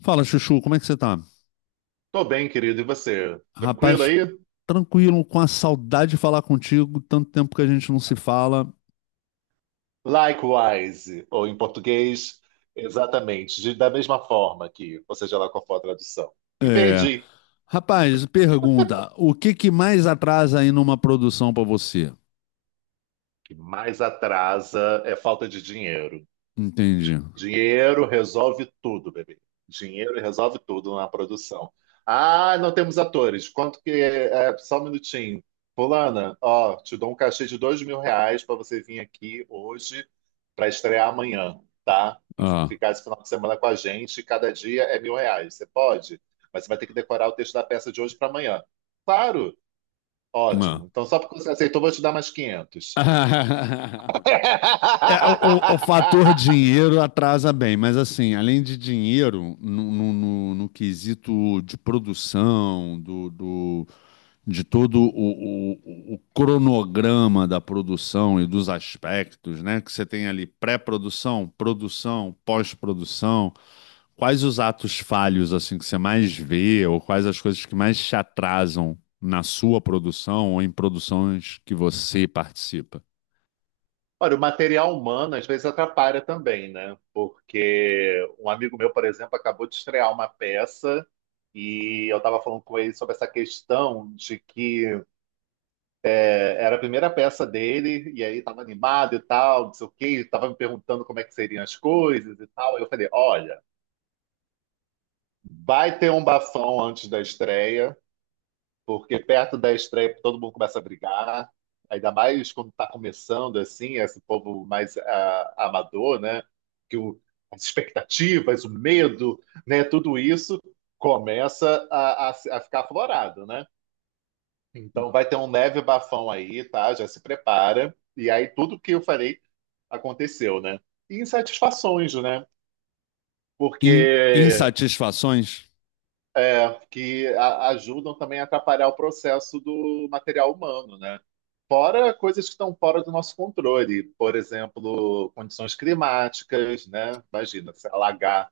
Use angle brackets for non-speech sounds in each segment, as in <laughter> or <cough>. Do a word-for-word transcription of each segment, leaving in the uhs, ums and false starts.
Fala, Chuchu, como é que você tá? Tô bem, querido, e você? Tranquilo Rapaz, aí? tranquilo, com a saudade de falar contigo, tanto tempo que a gente não se fala. Likewise, ou em português, exatamente, de- da mesma forma que, ou seja lá qual for a tradução. Me É. perdi. Rapaz, pergunta, o que que mais atrasa aí numa produção pra você? O que mais atrasa é falta de dinheiro. Entendi. Dinheiro resolve tudo, bebê. Dinheiro resolve tudo na produção. Ah, não temos atores. Quanto que é? É, só um minutinho. Fulana, ó, te dou um cachê de dois mil reais para você vir aqui hoje para estrear amanhã, tá? E fi- Ah, ficar esse final de semana com a gente. Cada dia é mil reais. Você pode? Mas você vai ter que decorar o texto da peça de hoje para amanhã. Claro. ah. Ótimo. Então, só porque você aceitou, eu vou te dar mais quinhentos. <laughs> É, o, o- o fator <laughs> dinheiro atrasa bem, mas assim, além de dinheiro, no, no, no- no quesito de produção, do, do- de todo o, o- o cronograma da produção e dos aspectos, né? Que você tem ali pré-produção, produção, pós-produção. Quais os atos falhos assim que você mais vê, ou quais as coisas que mais te atrasam na sua produção ou em produções que você participa? Olha, o material humano às vezes atrapalha também, né? Porque um amigo meu, por exemplo, acabou de estrear uma peça e eu estava falando com ele sobre essa questão de que é, era a primeira peça dele e aí estava animado e tal, não sei o quê, estava me perguntando como é que seriam as coisas e tal. Eu falei, olha, vai ter um bafão antes da estreia. Porque perto da estreia todo mundo começa a brigar, ainda mais quando está começando assim, esse povo mais ah, amador, né? Que o- As expectativas, o medo, né? Tudo isso começa a, a, a ficar aflorado, né? Então vai ter um leve bafão aí, tá? Já se prepara. E aí tudo que eu falei aconteceu, né? E insatisfações, né? In- Porque Insatisfações? é, que a- ajudam também a atrapalhar o processo do material humano, né? Fora coisas que estão fora do nosso controle, por exemplo, condições climáticas, né? Imagina, se alagar,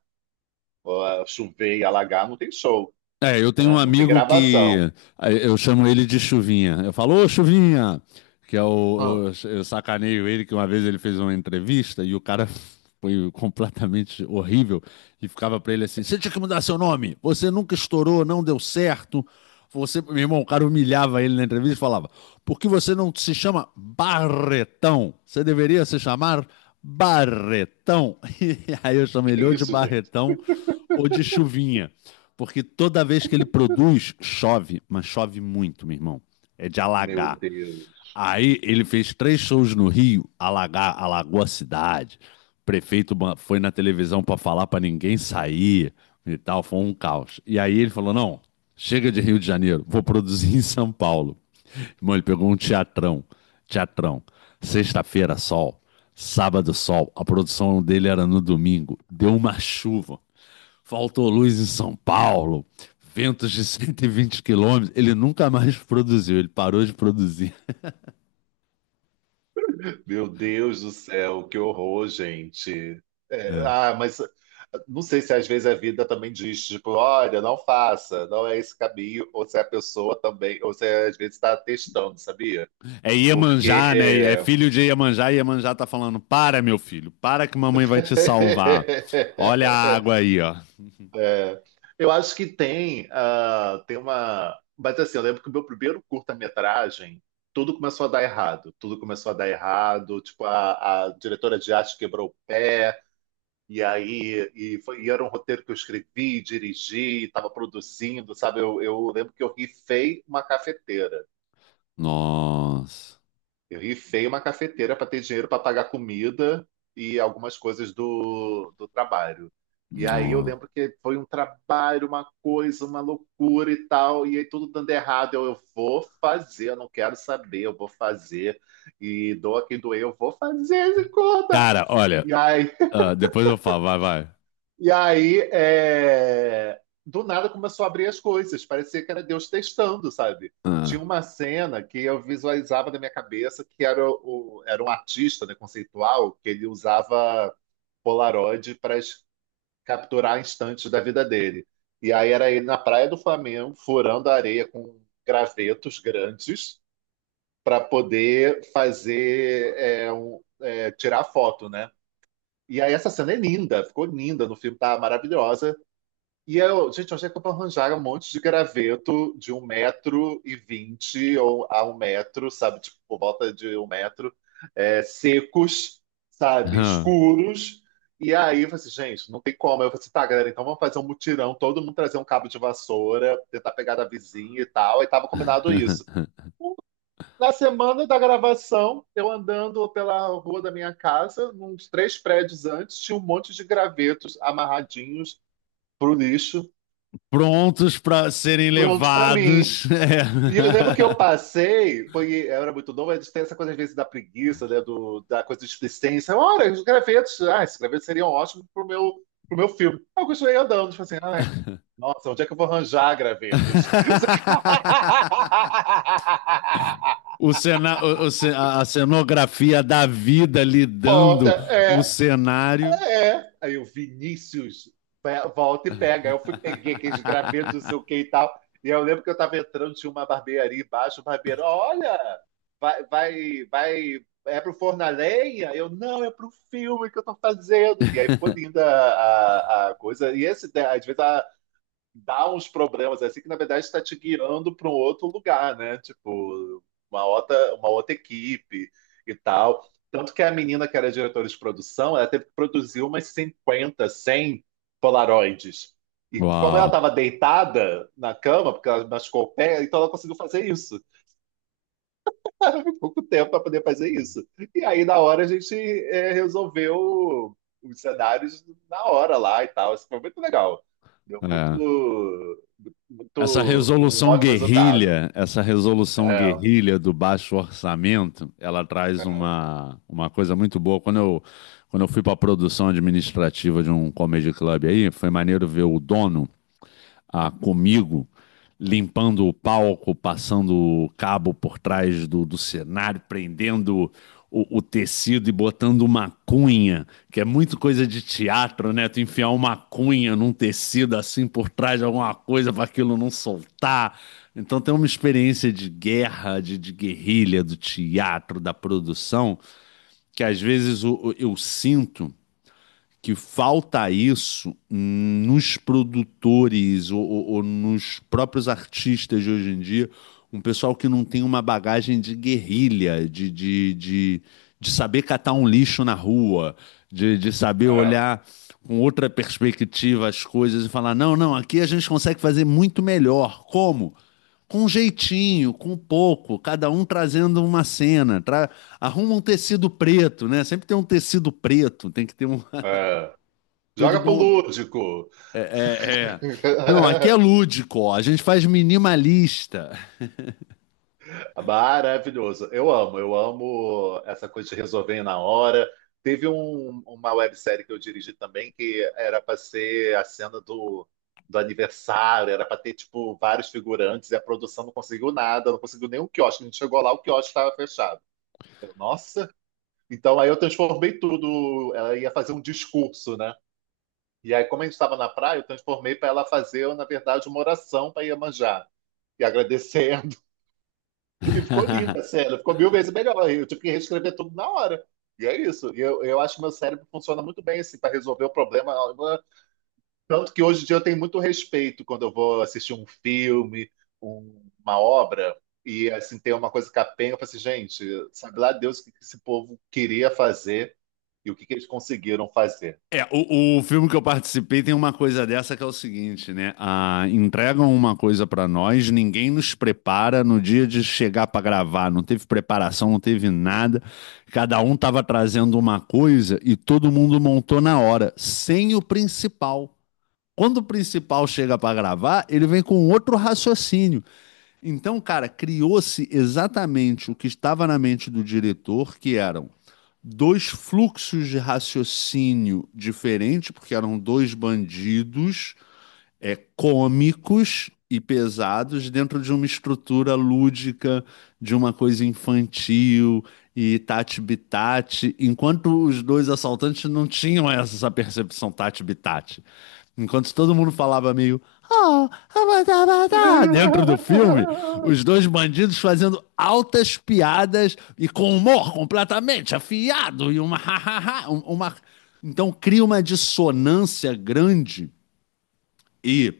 ó, chover e alagar, não tem show, É, eu tenho um né? Não tem amigo gravação. que eh, eu chamo ele de Chuvinha. Eu falo, ô Chuvinha, que é Hã, o, o- eu sacaneio ele que uma vez ele fez uma entrevista e o cara <laughs> foi completamente horrível e ficava pra ele assim: "Você tinha que mudar seu nome. Você nunca estourou, não deu certo. Você, meu irmão, o cara humilhava ele na entrevista e falava: "Por que você não se chama Barretão? Você deveria se chamar Barretão". <laughs> E aí eu chamei que ele ou de isso, gente? Barretão ou de Chuvinha. Porque toda vez que ele produz, chove, mas chove muito, meu irmão. É de Meu alagar. Deus. Aí ele fez três shows no Rio, alagar, alagou a cidade. O prefeito ba- foi na televisão para falar para ninguém sair e tal, foi um caos. E aí ele falou: não, chega de Rio de Janeiro, vou produzir <laughs> em São Paulo. Irmão, ele pegou um teatrão, teatrão. Sexta-feira, sol. Sábado, sol. A produção dele era no domingo. Deu uma chuva. Faltou luz em São Paulo. Ventos de <laughs> cento e vinte quilômetros. Ele nunca mais <laughs> produziu. Ele parou de produzir. Meu Deus do céu, que horror, gente. É, É ah, mas não sei se às vezes a vida também diz, tipo, olha, não faça, não é esse caminho, ou se a pessoa também, ou se às vezes está testando, sabia? é Iemanjá, né? É Porque filho de Iemanjá, e Iemanjá tá falando: para, meu filho, para que mamãe vai te salvar. Olha a <laughs> água aí, ó. é, eu acho que tem, ah, tem uma. Mas assim, eu lembro que o meu primeiro curta-metragem, tudo começou a dar errado. Tudo começou a dar errado. Tipo, a, a diretora de arte quebrou o pé. E aí, e, foi, e era um roteiro que eu escrevi, dirigi, estava produzindo, sabe? Eu, eu lembro que eu rifei uma cafeteira. Nossa. Eu rifei uma cafeteira para ter dinheiro para pagar comida e algumas coisas do, do trabalho. E aí eu Nó. lembro que foi um trabalho, uma coisa, uma loucura e tal, e aí tudo dando errado. Eu, eu vou fazer, eu não quero saber, eu vou fazer. E doa quem doer, eu vou fazer, se conta. Cara, olha, E aí ah, depois eu falo, vai, vai. E aí, é, do nada começou a abrir as coisas, parecia que era Deus testando, sabe? Tinha Ah. uma cena que eu visualizava na minha cabeça que era, o, era um artista, né, conceitual, que ele usava Polaroid para capturar instantes da vida dele. E aí era ele na praia do Flamengo, furando a areia com gravetos grandes para poder fazer é, um- é, tirar foto, né? E aí essa cena é linda, ficou linda no filme, tá maravilhosa. E eu, gente, onde é que eu vou arranjar um monte de graveto de um metro e vinte ou a um metro, sabe? Tipo, por volta de um metro, é, secos, sabe? Ah. Escuros. E aí, eu falei assim, gente, não tem como. Eu falei assim, tá, galera, então vamos fazer um mutirão, todo mundo trazer um cabo de vassoura, tentar pegar da vizinha e tal. E tava combinado isso. <laughs> Na semana da gravação, eu andando pela rua da minha casa, uns três prédios antes, tinha um monte de gravetos amarradinhos pro lixo, Prontos pra serem prontos para mim. levados. <laughs> É. E eu lembro que eu <laughs> passei, foi, eu era muito novo, a gente tem essa coisa às vezes da preguiça, né, do, da coisa de explicência. Olha, os gravetos, ah, esses gravetos seriam ótimos pro meu, pro meu filme. Aí eu continuei andando, tipo assim, ai, nossa, onde é que eu vou arranjar gravetos? <laughs> O cena, o- o ce- a a cenografia da vida lidando Foda, o é. cenário. É. Aí o Vinícius pe- volta e pega. Aí eu fui, peguei aqueles gravetos, não <laughs> sei o que e tal. E eu lembro que eu tava entrando, tinha uma barbearia embaixo, o barbeiro, olha, vai, vai, vai, é pro forno a lenha? Eu, não, é pro filme que eu tô fazendo. E aí ficou linda a, a- a coisa. E esse, né, às vezes, a, dá uns problemas é assim que na verdade está te guiando para um outro lugar, né? Tipo, uma outra, uma outra equipe e tal. Tanto que a menina que era diretora de produção, ela teve que produzir umas cinquenta cem Polaroids. E como ela Uau. estava deitada na cama, porque ela machucou o pé, então ela conseguiu fazer isso. <laughs> pouco tempo para poder fazer isso. E aí, na hora, a gente é, resolveu os cenários na hora lá e tal. Isso foi muito legal. Deu muito, É. muito Essa um resolução ótimo resultado. guerrilha, essa resolução É, guerrilha do baixo orçamento, ela traz é, uma, uma coisa muito boa. Quando eu, quando eu fui para a produção administrativa de um comedy club aí, foi maneiro ver o dono ah, comigo, limpando o palco, passando o cabo por trás do, do cenário, prendendo o, o tecido e botando uma cunha, que é muito coisa de teatro, né? Tu enfiar uma cunha num tecido assim por trás de alguma coisa para aquilo não soltar. Então tem uma experiência de guerra, de, de guerrilha, do teatro, da produção, que às vezes o- o- eu sinto que falta isso nos produtores ou, ou- ou nos próprios artistas de hoje em dia, um pessoal que não tem uma bagagem de guerrilha, de, de, de, de saber catar um lixo na rua, de, de saber é, olhar com outra perspectiva as coisas e falar: não, não, aqui a gente consegue fazer muito melhor. Como? Com jeitinho, com pouco, cada um trazendo uma cena. Tra... Arruma um tecido preto, né? Sempre tem um tecido preto, tem que ter um, é. todo Joga pro bom. lúdico! É, é, é. <laughs> Não, aqui é lúdico, ó, a gente faz minimalista. Maravilhoso. Eu amo, eu amo essa coisa de resolver na hora. Teve um- uma websérie que eu dirigi também que era para ser a cena do, do aniversário, era para ter tipo vários figurantes e a produção não conseguiu nada, não conseguiu nenhum quiosque. A gente chegou lá, o quiosque estava fechado. Eu, nossa, então aí eu transformei tudo. Ela ia fazer um discurso, né? E aí, como a gente estava na praia, eu transformei para ela fazer, na verdade, uma oração para Iemanjá e agradecer e ficou linda a <laughs> cena, ficou mil vezes melhor. Eu tive que reescrever tudo na hora. E é isso. E Eu, eu acho que meu cérebro funciona muito bem assim para resolver o problema. Tanto que hoje em dia eu tenho muito respeito quando eu vou assistir um filme, um- uma obra, e assim tem uma coisa capenga. Eu falo assim, gente, sabe lá Deus o que que esse povo queria fazer e o que que eles conseguiram fazer. É, o, o filme que eu participei tem uma coisa dessa que é o seguinte, né? Ah, entregam uma coisa pra nós, ninguém nos prepara no dia de chegar pra gravar, não teve preparação, não teve nada. Cada um tava trazendo uma coisa e todo mundo montou na hora, sem o principal. Quando o principal chega pra gravar, ele vem com outro raciocínio. Então, cara, criou-se exatamente o que estava na mente do diretor, que eram dois fluxos de raciocínio diferentes, porque eram dois bandidos é, cômicos e pesados dentro de uma estrutura lúdica, de uma coisa infantil e tati-bitati, enquanto os dois assaltantes não tinham essa percepção tati-bitati. Enquanto todo mundo falava meio "Oh, abadá, abadá", dentro do filme, <laughs> os dois bandidos fazendo altas piadas e com humor completamente afiado e uma ha, ha, ha, um- uma então cria uma dissonância grande e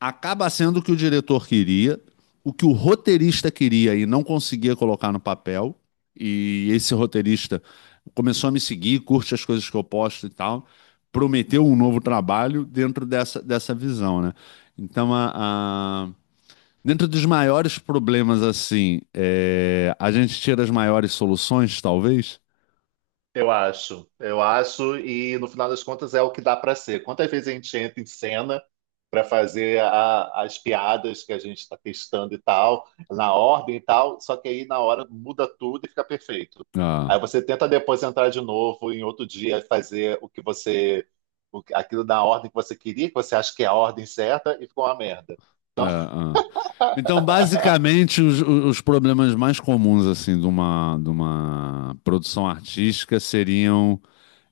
acaba sendo o que o diretor queria, o que o roteirista queria e não conseguia colocar no papel. E esse roteirista começou a me seguir, curte as coisas que eu posto e tal. Prometeu um novo trabalho dentro dessa, dessa visão, né? Então, a, a- dentro dos maiores problemas, assim, é, a gente tira as maiores soluções, talvez. Eu acho, eu acho, e no final das contas é o que dá para ser. Quantas vezes a gente entra em cena para fazer a- as piadas que a gente está testando e tal, na ordem e tal, só que aí na hora muda tudo e fica perfeito. Aí Ah. você tenta depois entrar de novo em outro dia e fazer o que você, o- aquilo na ordem que você queria, que você acha que é a ordem certa e ficou uma merda. É, Então, é. Então, basicamente, os, os problemas mais comuns assim de uma, de uma produção artística seriam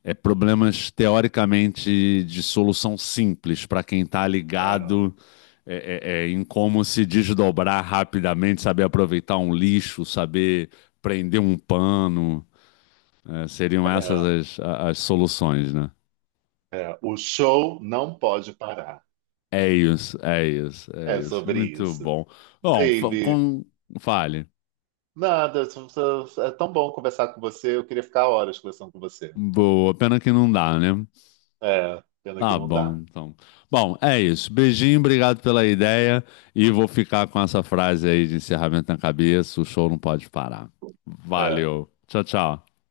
é, problemas teoricamente de solução simples para quem está ligado <laughs> é, é, é, em como se desdobrar rapidamente, saber aproveitar um lixo, saber prender um pano. É, seriam é, essas é, as, a- as soluções, né? é, o show não pode parar. É isso, é isso, é É isso. sobre Muito isso. bom. Bom, fa- Baby. com... fale. Nada, é tão bom conversar com você. Eu queria ficar horas conversando com você. Boa, pena que não dá, né? É, pena que Tá não bom, dá. então. Bom, é isso. Beijinho, obrigado pela ideia. E vou ficar com essa frase aí de encerramento na cabeça: o show não pode parar. É. Valeu. Tchau, tchau.